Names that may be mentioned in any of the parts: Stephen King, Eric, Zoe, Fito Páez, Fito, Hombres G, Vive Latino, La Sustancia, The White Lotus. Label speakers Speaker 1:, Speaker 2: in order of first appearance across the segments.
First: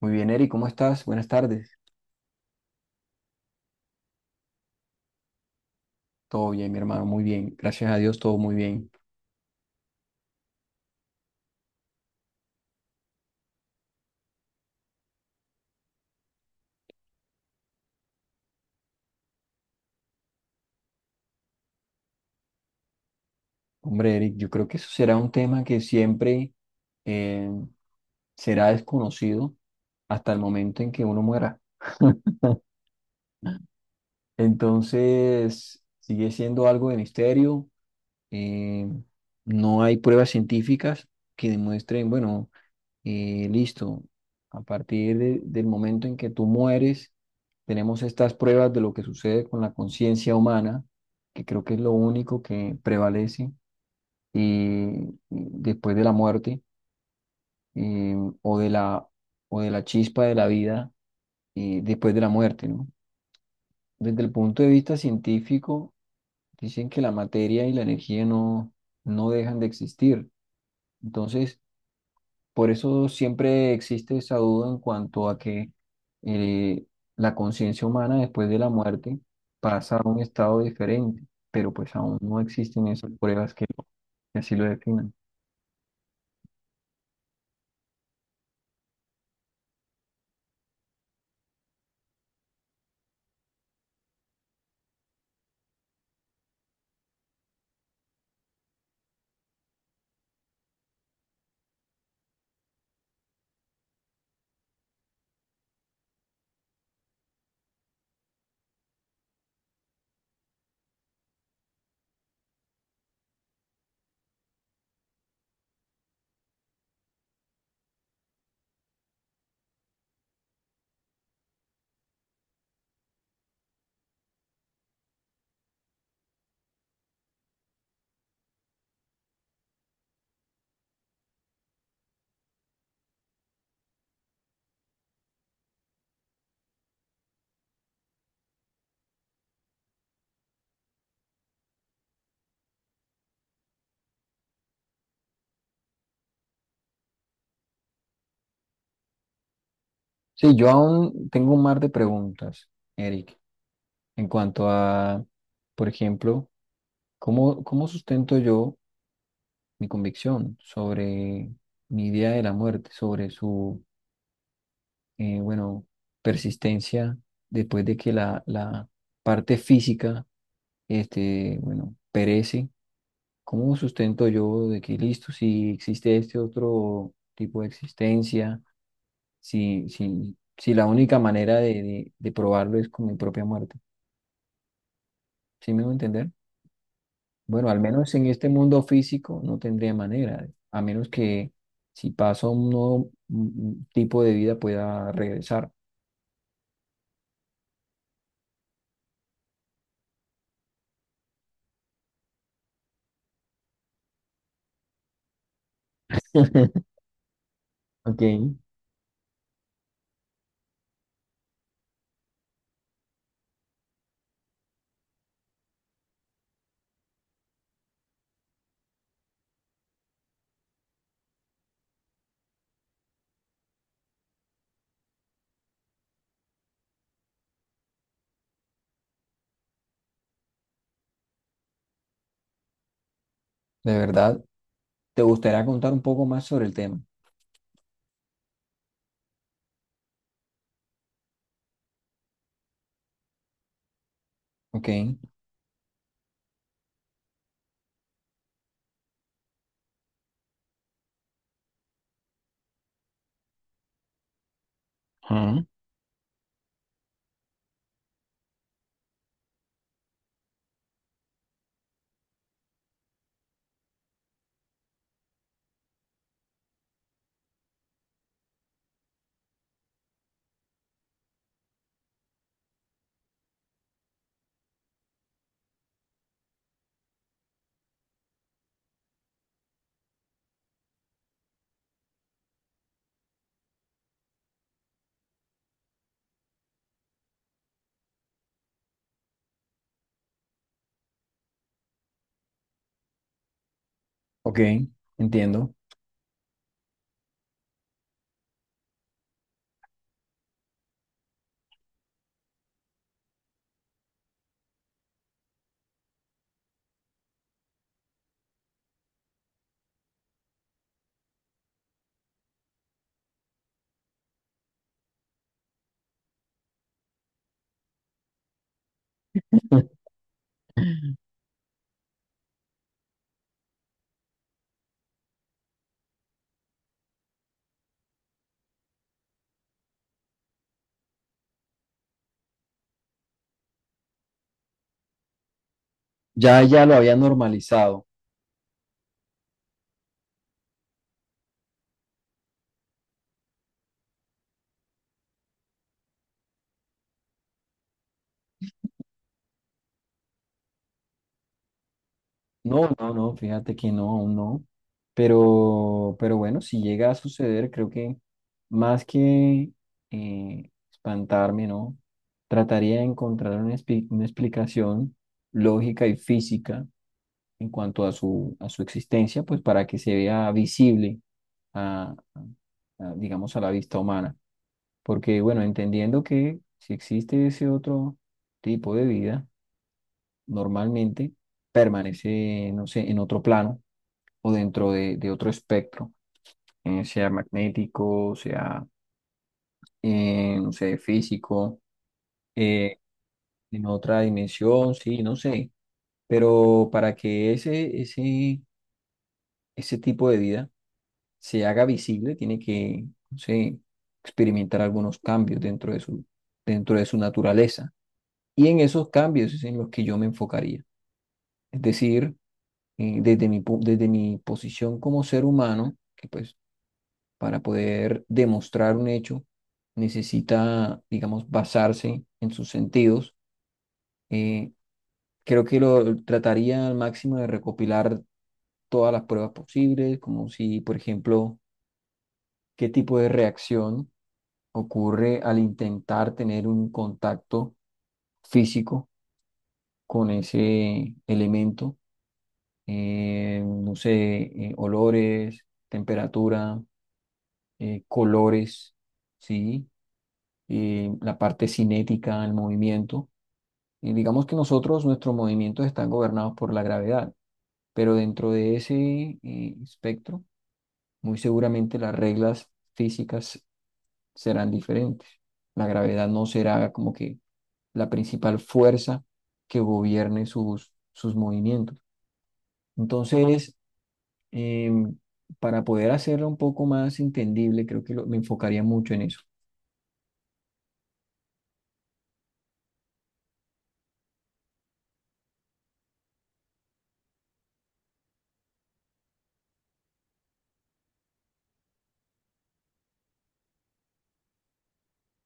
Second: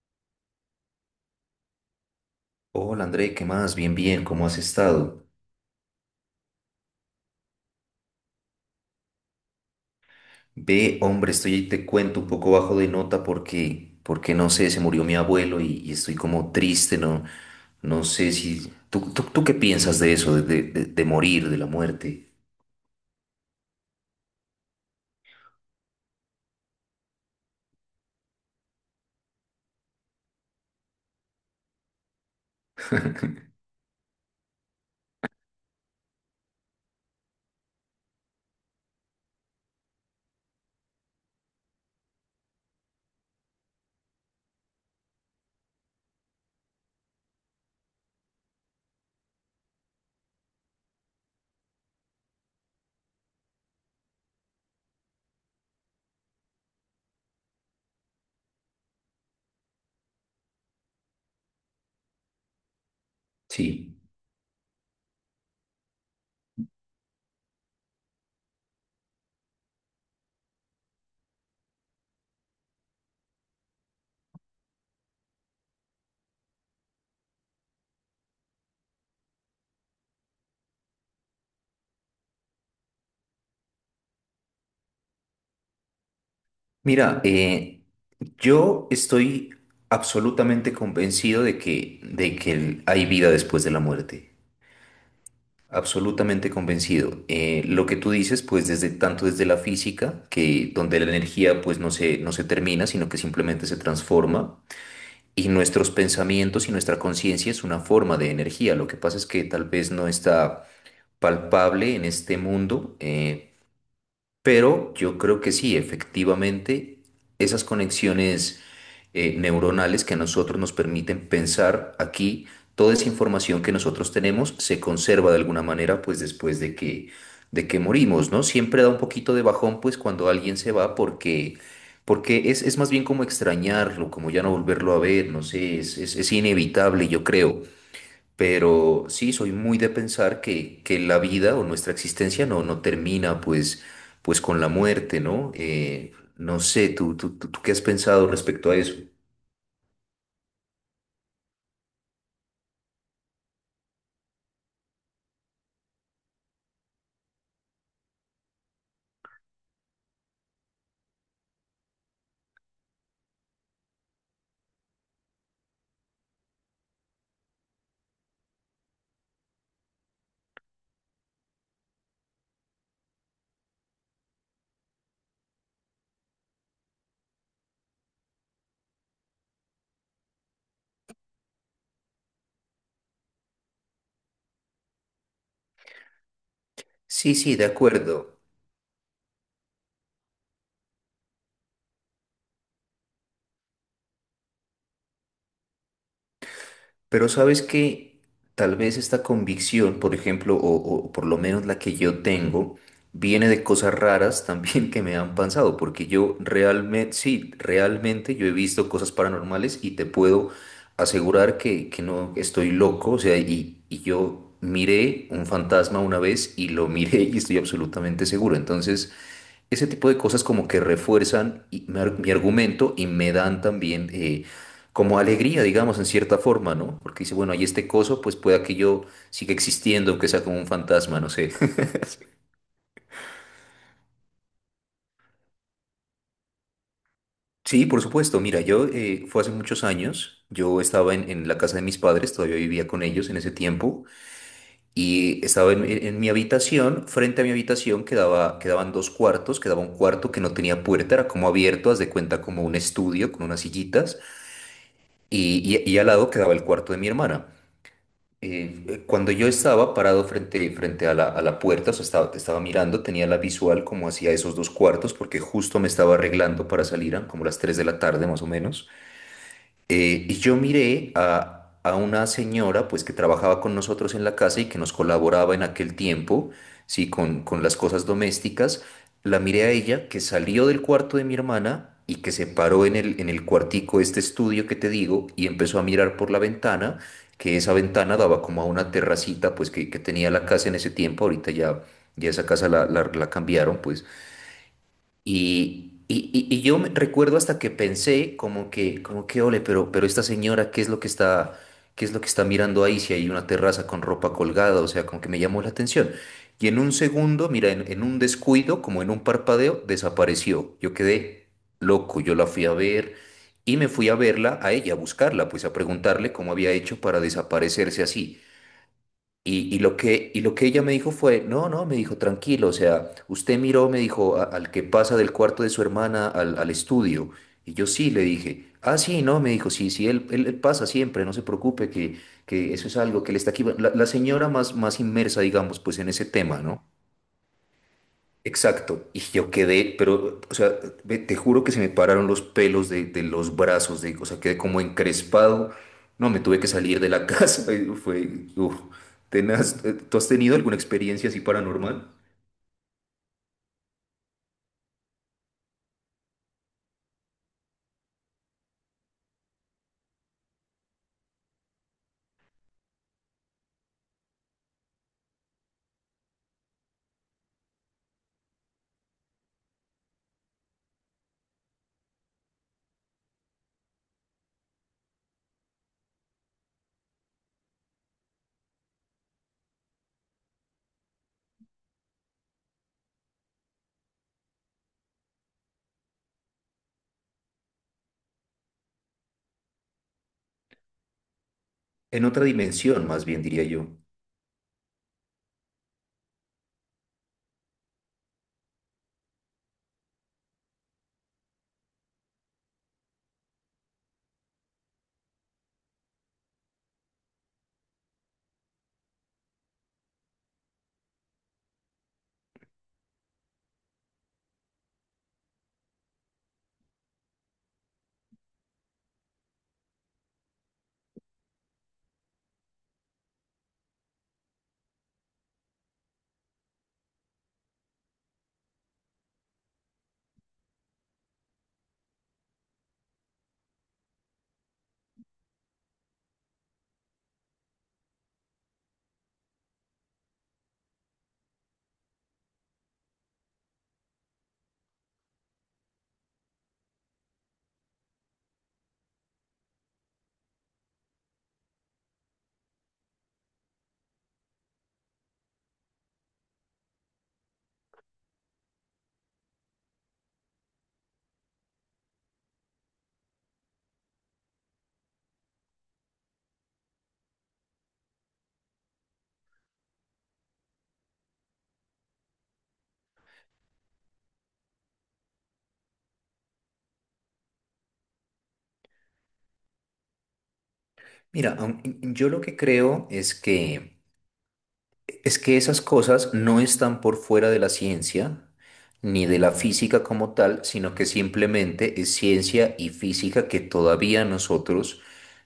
Speaker 1: Muy bien, Eric, ¿cómo estás? Buenas tardes.
Speaker 2: Hola André, ¿qué más? Bien, bien, ¿cómo has estado?
Speaker 1: Todo bien, mi hermano, muy bien. Gracias a Dios, todo muy bien.
Speaker 2: Ve, hombre, estoy ahí, te cuento un poco bajo de nota porque no sé, se murió mi abuelo y estoy como triste, no, no sé si ¿Tú qué piensas de eso, de morir, de la muerte?
Speaker 1: Hombre, Eric, yo creo que eso será un tema que siempre eh, será desconocido hasta el momento en que uno muera. Entonces, sigue siendo algo de misterio. eh, no hay pruebas científicas que demuestren, bueno, listo, a partir del momento en que tú mueres, tenemos estas pruebas de lo que sucede con la conciencia humana, que creo que es lo único que prevalece después de la muerte, eh, o de la, o de la chispa de la vida después de la muerte, ¿no?
Speaker 2: Sí.
Speaker 1: Desde el punto de vista científico, dicen que la materia y la energía no, no dejan de existir. Entonces, por eso siempre existe esa duda en cuanto a que eh, la conciencia humana después de la muerte pasa a un estado diferente, pero pues aún no existen esas pruebas que así lo definan.
Speaker 2: Mira, yo estoy absolutamente convencido de que hay vida después de la muerte. Absolutamente convencido. Lo que tú dices, pues desde tanto desde la física, que donde la energía pues no se termina, sino que simplemente se transforma, y nuestros pensamientos y nuestra conciencia es una forma de energía. Lo que pasa es que tal vez no está palpable en este mundo, pero yo creo que sí, efectivamente, esas conexiones neuronales que a nosotros nos permiten pensar aquí. Toda esa información que nosotros tenemos se conserva de alguna manera, pues después de que morimos, ¿no? Siempre da un poquito de bajón, pues cuando alguien se va, porque, porque es más bien como extrañarlo, como ya no volverlo a ver, no sé, es inevitable, yo creo. Pero sí, soy muy de pensar que la vida o nuestra existencia no termina, pues con la muerte, ¿no? No sé, ¿tú qué has pensado respecto a eso?
Speaker 1: Sí, yo aún tengo un mar de preguntas, Eric, en cuanto a, por ejemplo, ¿cómo, cómo sustento yo mi convicción sobre mi idea de la muerte, sobre su bueno, persistencia, después de que la parte física, este, bueno, perece, ¿cómo sustento yo de que listo, si existe este otro tipo de existencia, si, si la única manera de probarlo es con mi propia muerte? ¿Sí me voy a entender?
Speaker 2: Sí, sí, de
Speaker 1: Bueno, al menos en
Speaker 2: acuerdo.
Speaker 1: este mundo físico no tendría manera, a menos que si paso un nuevo tipo de vida pueda regresar.
Speaker 2: Pero sabes que tal vez esta convicción, por ejemplo, o por lo menos la que yo tengo, viene de cosas raras también que me han pasado, porque yo realmente, sí,
Speaker 1: Ok,
Speaker 2: realmente yo he
Speaker 1: de
Speaker 2: visto cosas paranormales y te puedo asegurar que no estoy loco, o sea, y yo miré un fantasma una vez y lo miré y estoy absolutamente seguro. Entonces ese tipo de cosas como que refuerzan mi argumento y me dan también como alegría, digamos, en cierta forma, ¿no? Porque dice, bueno, hay este coso, pues pueda que yo siga existiendo, aunque sea como un fantasma, no sé.
Speaker 1: verdad. ¿Te gustaría contar un poco más sobre el tema?
Speaker 2: Sí, por supuesto. Mira, yo fue hace muchos años. Yo estaba en la casa de mis padres, todavía vivía con ellos en ese tiempo,
Speaker 1: Ok,
Speaker 2: y estaba en, en mi habitación. Frente a mi habitación quedaban dos cuartos, quedaba un cuarto que no tenía puerta, era como abierto, haz de cuenta como un estudio con unas sillitas. Y,
Speaker 1: ajá,
Speaker 2: y- y al lado quedaba el cuarto de mi hermana. Cuando yo estaba parado frente a la puerta, o sea, estaba mirando, tenía la visual como hacia esos dos cuartos, porque justo me estaba arreglando para salir, eran como las 3 de la tarde más o menos. Y yo miré a una señora, pues, que trabajaba con nosotros en la casa y que nos colaboraba en aquel tiempo, sí, con las cosas domésticas. La miré a ella, que salió del cuarto de mi hermana y que se paró en en el cuartico, este estudio que te digo, y empezó a mirar por la ventana, que esa ventana daba como a una terracita, pues, que tenía la casa en ese tiempo. Ya esa casa la cambiaron, pues.
Speaker 1: ok, entiendo.
Speaker 2: Recuerdo hasta que pensé ole, pero esta señora, ¿qué es lo que está, qué es lo que está mirando ahí si hay una terraza con ropa colgada? O sea, como que me llamó la atención. Y en un segundo, mira, en un descuido, como en un parpadeo, desapareció. Yo quedé loco, yo la fui a ver y me fui a verla, a ella, a buscarla, pues a preguntarle cómo había hecho para desaparecerse así. Y lo que ella me dijo fue, no, no, me dijo, tranquilo, o sea, usted miró, me dijo, al que pasa del cuarto de su hermana al estudio. Y yo sí, le dije, ah, sí, no, me dijo, sí, sí, él pasa siempre, no se preocupe, que eso es algo que le está aquí. Bueno, la señora más inmersa, digamos, pues en ese tema,
Speaker 1: Ya, ya
Speaker 2: ¿no?
Speaker 1: lo había normalizado.
Speaker 2: Exacto, y yo quedé, pero, o sea, te juro que se me pararon los pelos de los brazos, o sea, quedé como encrespado, no, me tuve que salir de la casa, y fue, uf, tenaz. ¿Tú has tenido alguna experiencia así paranormal?
Speaker 1: No, no, no, fíjate que no, aún no. Pero bueno, si llega a suceder, creo que más que espantarme, ¿no? Trataría de encontrar una, una explicación lógica y física en cuanto a su existencia, pues para que se vea visible a, a, digamos, a la vista humana. Porque, bueno, entendiendo que si existe ese otro tipo de vida, normalmente permanece, no sé, en otro plano o dentro de otro espectro, sea magnético, sea, no sé, físico,
Speaker 2: En otra
Speaker 1: eh,
Speaker 2: dimensión, más bien, diría
Speaker 1: en
Speaker 2: yo.
Speaker 1: otra dimensión, sí, no sé. Pero para que ese tipo de vida se haga visible, tiene que, no sé, experimentar algunos cambios dentro de su naturaleza. Y en esos cambios es en los que yo me enfocaría. Es decir, desde mi, desde mi posición como ser humano, que pues para poder demostrar un hecho necesita, digamos, basarse en sus sentidos, eh, creo que lo trataría al máximo de recopilar todas las pruebas posibles, como si, por ejemplo, qué tipo de reacción ocurre al intentar tener un contacto físico con ese elemento, no sé, olores, temperatura, colores, ¿sí? La parte cinética, el movimiento. Y digamos que nosotros, nuestros movimientos están gobernados por la gravedad, pero dentro de ese espectro, muy seguramente las reglas físicas serán diferentes. La gravedad no será como que la principal fuerza que gobierne sus, sus movimientos. Entonces, eh, para poder hacerlo un poco más entendible, creo que me enfocaría mucho en eso.
Speaker 2: Mira, yo lo que creo es es que esas cosas no están por fuera de la ciencia, ni de la física como tal, sino que simplemente es ciencia y física que todavía nosotros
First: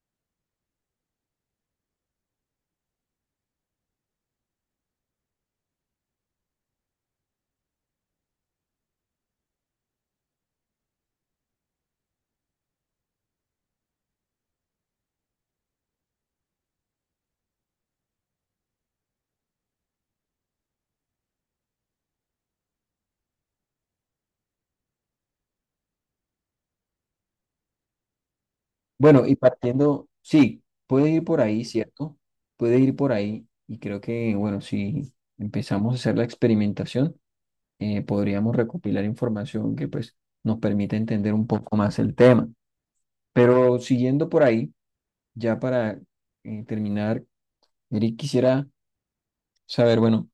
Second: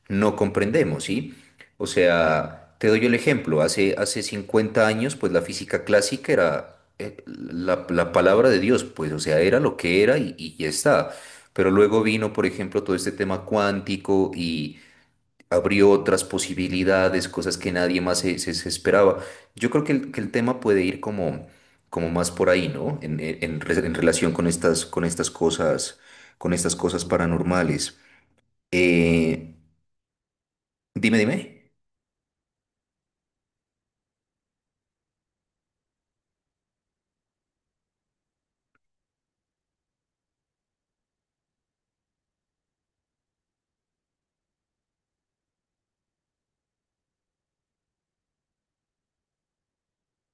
Speaker 2: no comprendemos, ¿sí? O sea, te doy el ejemplo, hace 50 años, pues la física clásica era la palabra de Dios, pues, o sea, era lo que era y ya está. Pero luego vino, por ejemplo, todo este tema cuántico y abrió otras posibilidades, cosas que nadie más se esperaba. Yo creo que el tema puede ir como más por ahí, ¿no? En relación con con estas cosas, con estas cosas paranormales.
Speaker 1: Bueno, y
Speaker 2: Eh,
Speaker 1: partiendo, sí, puede
Speaker 2: dime,
Speaker 1: ir por
Speaker 2: dime.
Speaker 1: ahí, ¿cierto? Puede ir por ahí. Y creo que, bueno, si empezamos a hacer la experimentación, podríamos recopilar información que pues nos permita entender un poco más el tema. Pero siguiendo por ahí, ya para terminar, Eric, quisiera saber, bueno,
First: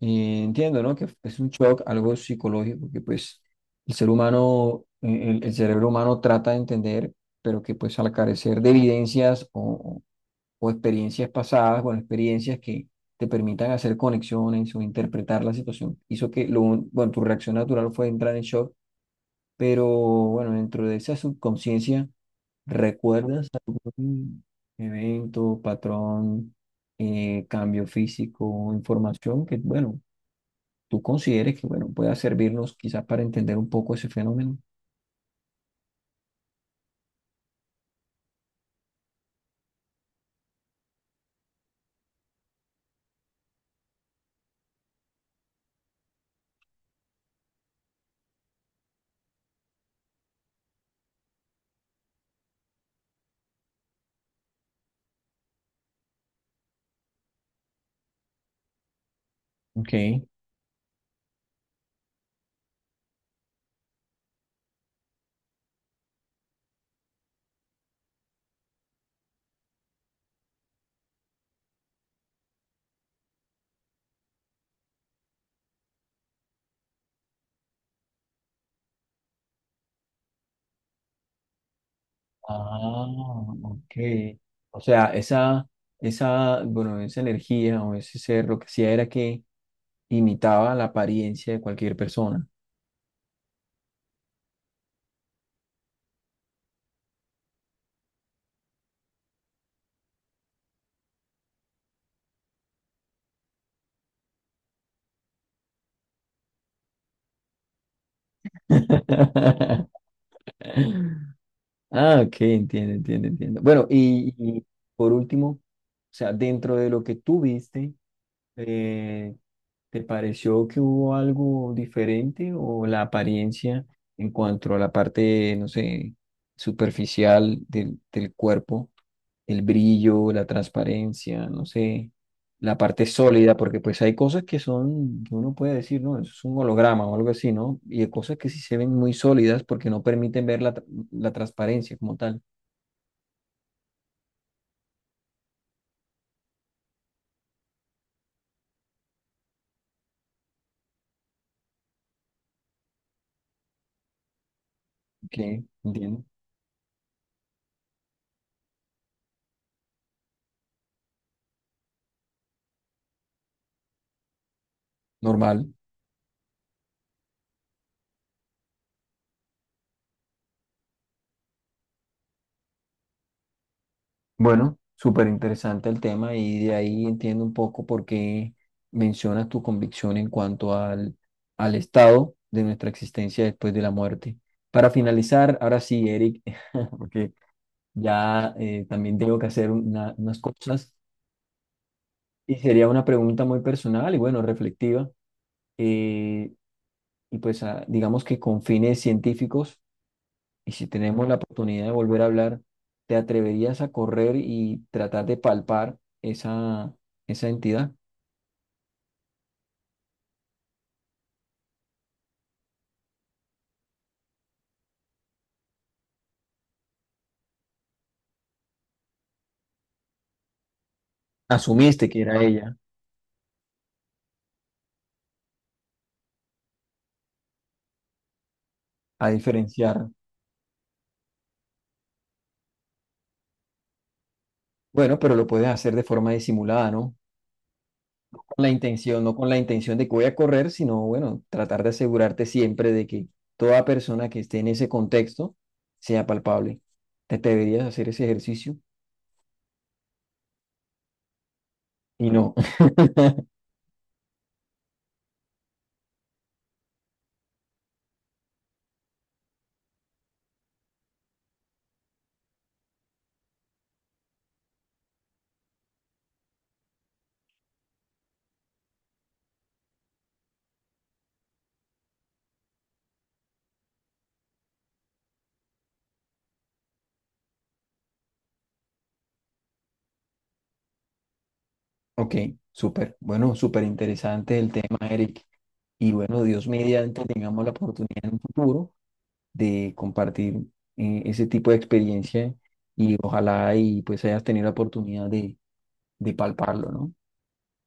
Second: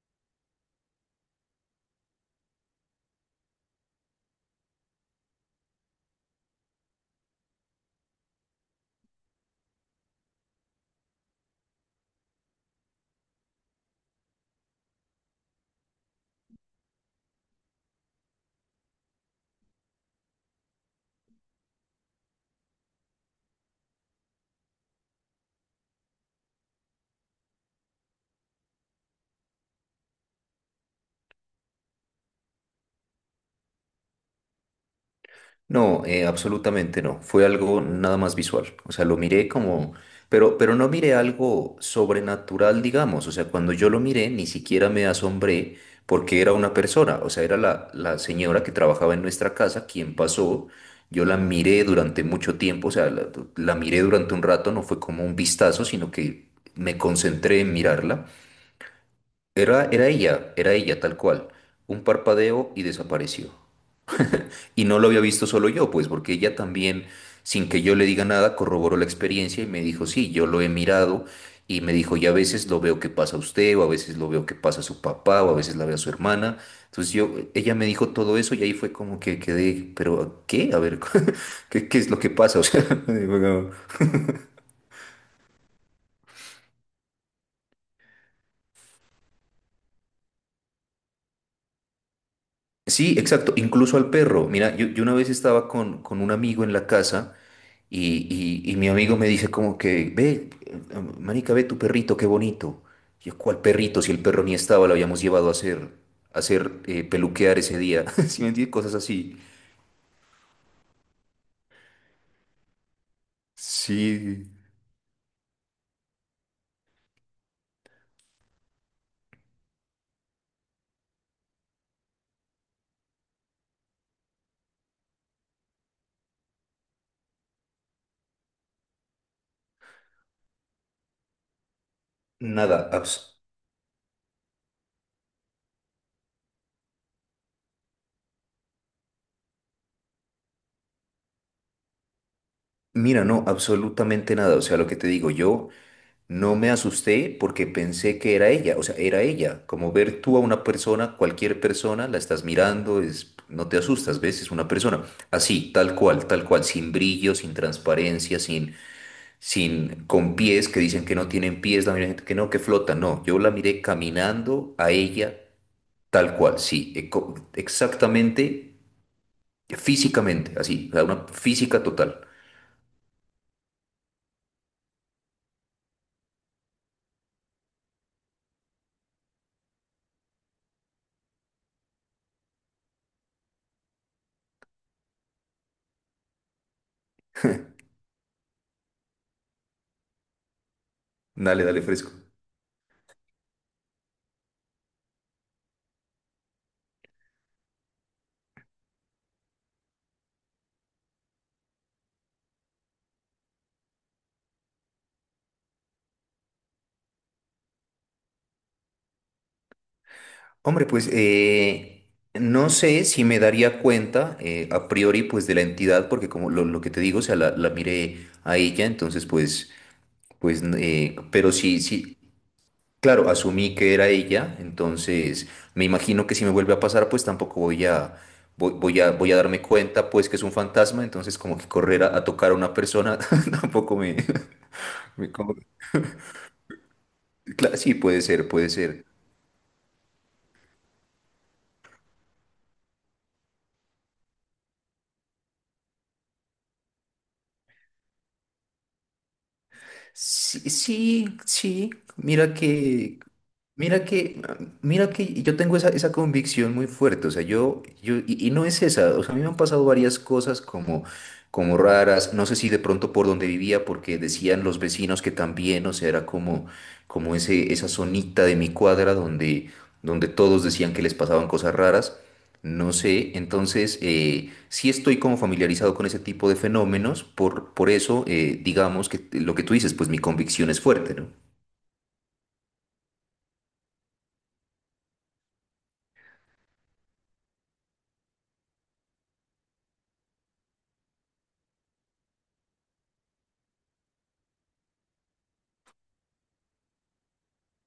Speaker 1: entiendo, ¿no? Que es un shock, algo psicológico, que pues el ser humano, el cerebro humano trata de entender, pero que pues al carecer de evidencias o experiencias pasadas, bueno, experiencias que te permitan hacer conexiones o interpretar la situación, hizo que, lo, bueno, tu reacción natural fue entrar en shock, pero bueno, dentro de esa subconsciencia, ¿recuerdas algún evento, patrón, cambio físico, información que, bueno, tú consideres que, bueno, pueda servirnos quizás para entender un poco ese fenómeno?
Speaker 2: No, absolutamente no. Fue algo nada más visual. O sea, lo miré como, pero no miré algo sobrenatural, digamos. O sea, cuando yo lo miré, ni siquiera me asombré porque era una persona. O sea, era la señora que trabajaba en nuestra casa quien pasó. Yo la miré durante mucho tiempo. La miré durante un rato. No fue como un vistazo, sino que me concentré en mirarla.
Speaker 1: Ok.
Speaker 2: Era ella tal cual. Un parpadeo y desapareció. Y no lo había visto solo yo, pues porque ella también, sin que yo le diga nada, corroboró la experiencia y me dijo, sí, yo lo he mirado y me dijo, y a veces lo veo que pasa a usted, o a veces lo veo que pasa a su papá, o a veces la ve a su hermana. Entonces yo, ella me dijo todo eso y ahí fue como que quedé, pero ¿qué? A ver, ¿qué, qué es lo que pasa? O sea,
Speaker 1: Ah,
Speaker 2: digo, "No".
Speaker 1: ok. O sea, esa, bueno, esa energía o ese ser lo que hacía era que imitaba la apariencia de cualquier persona.
Speaker 2: Sí, exacto, incluso al perro. Mira, yo una vez estaba con un amigo en la casa. Y mi amigo me dice como que, ve, marica, ve tu perrito, qué bonito. Y yo, ¿cuál perrito? Si el perro ni estaba, lo habíamos llevado a hacer peluquear ese día. Si me entiendes? Cosas así.
Speaker 1: Ah, ok, entiendo, entiendo, entiendo. Bueno,
Speaker 2: Sí.
Speaker 1: y por último, o sea, dentro de lo que tú viste, eh, ¿te pareció que hubo algo diferente o la apariencia en cuanto a la parte, no sé, superficial del, del cuerpo, el brillo, la transparencia, no sé? La
Speaker 2: Nada,
Speaker 1: parte
Speaker 2: abs-
Speaker 1: sólida, porque pues hay cosas que son, que uno puede decir, ¿no? Eso es un holograma o algo así, ¿no? Y hay cosas que sí se ven muy sólidas porque no permiten ver la, la transparencia como tal.
Speaker 2: mira, no, absolutamente nada. O sea, lo que te digo, yo no me asusté porque pensé que era ella. O sea, era ella. Como ver tú a una persona, cualquier persona, la estás mirando, es, no te asustas, ¿ves? Es una persona.
Speaker 1: Que
Speaker 2: Así,
Speaker 1: entiendo.
Speaker 2: tal cual, sin brillo, sin transparencia, sin con pies que dicen que no tienen pies, la gente que no, que flotan. No, yo la miré caminando a ella
Speaker 1: Normal.
Speaker 2: tal cual, sí, exactamente, físicamente, así, o sea, una física total.
Speaker 1: Bueno, súper interesante el tema y de ahí entiendo un poco por qué mencionas tu convicción en cuanto al, al estado de nuestra existencia después de la muerte. Para finalizar, ahora sí, Eric, porque ya también tengo que hacer unas cosas.
Speaker 2: Dale, dale, fresco.
Speaker 1: Y sería una pregunta muy personal y bueno, reflectiva. eh, y pues ah, digamos que con fines científicos, y si tenemos la oportunidad de volver a hablar, ¿te atreverías a correr y tratar de palpar esa, esa entidad?
Speaker 2: Hombre, pues no sé si me daría cuenta a priori pues de la entidad, porque como lo que te digo, o sea, la miré a ella, entonces pues, pero sí,
Speaker 1: Asumiste
Speaker 2: sí.
Speaker 1: que era ella,
Speaker 2: Claro, asumí que era ella, entonces me imagino que si me vuelve a pasar, pues tampoco voy,
Speaker 1: a
Speaker 2: voy a darme
Speaker 1: diferenciar.
Speaker 2: cuenta, pues que es un fantasma, entonces como que correr a tocar a una persona tampoco me,
Speaker 1: Bueno,
Speaker 2: me
Speaker 1: pero lo
Speaker 2: como-
Speaker 1: puedes hacer de forma disimulada, ¿no?
Speaker 2: Sí, puede
Speaker 1: No
Speaker 2: ser,
Speaker 1: con la
Speaker 2: puede ser.
Speaker 1: intención, no con la intención de que voy a correr, sino bueno, tratar de asegurarte siempre de que toda persona que esté en ese contexto sea palpable. ¿Te atreverías a hacer ese ejercicio?
Speaker 2: Sí, sí, sí,
Speaker 1: Y no.
Speaker 2: mira que, mira que, mira que yo tengo esa, esa convicción muy fuerte, o sea, y no es esa, o sea, a mí me han pasado varias cosas como, como raras, no sé si de pronto por donde vivía, porque decían los vecinos que también, o sea, era como ese, esa zonita de mi cuadra donde, donde todos decían que les pasaban cosas raras, no sé, entonces sí estoy como familiarizado con ese tipo de fenómenos, por eso, digamos que lo que tú dices, pues mi convicción es fuerte, ¿no?
Speaker 1: Ok, súper. Bueno, súper interesante el tema, Eric. Y bueno, Dios mediante, tengamos la oportunidad en un futuro de compartir ese tipo de experiencia y ojalá y pues hayas tenido la oportunidad de palparlo, ¿no?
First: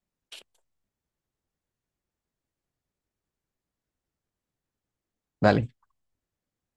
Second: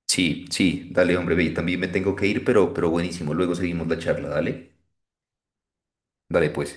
Speaker 2: Sí, sí, dale, hombre, ve, también me tengo que ir, pero buenísimo. Luego seguimos la charla, dale.
Speaker 1: Dale.
Speaker 2: Dale, pues.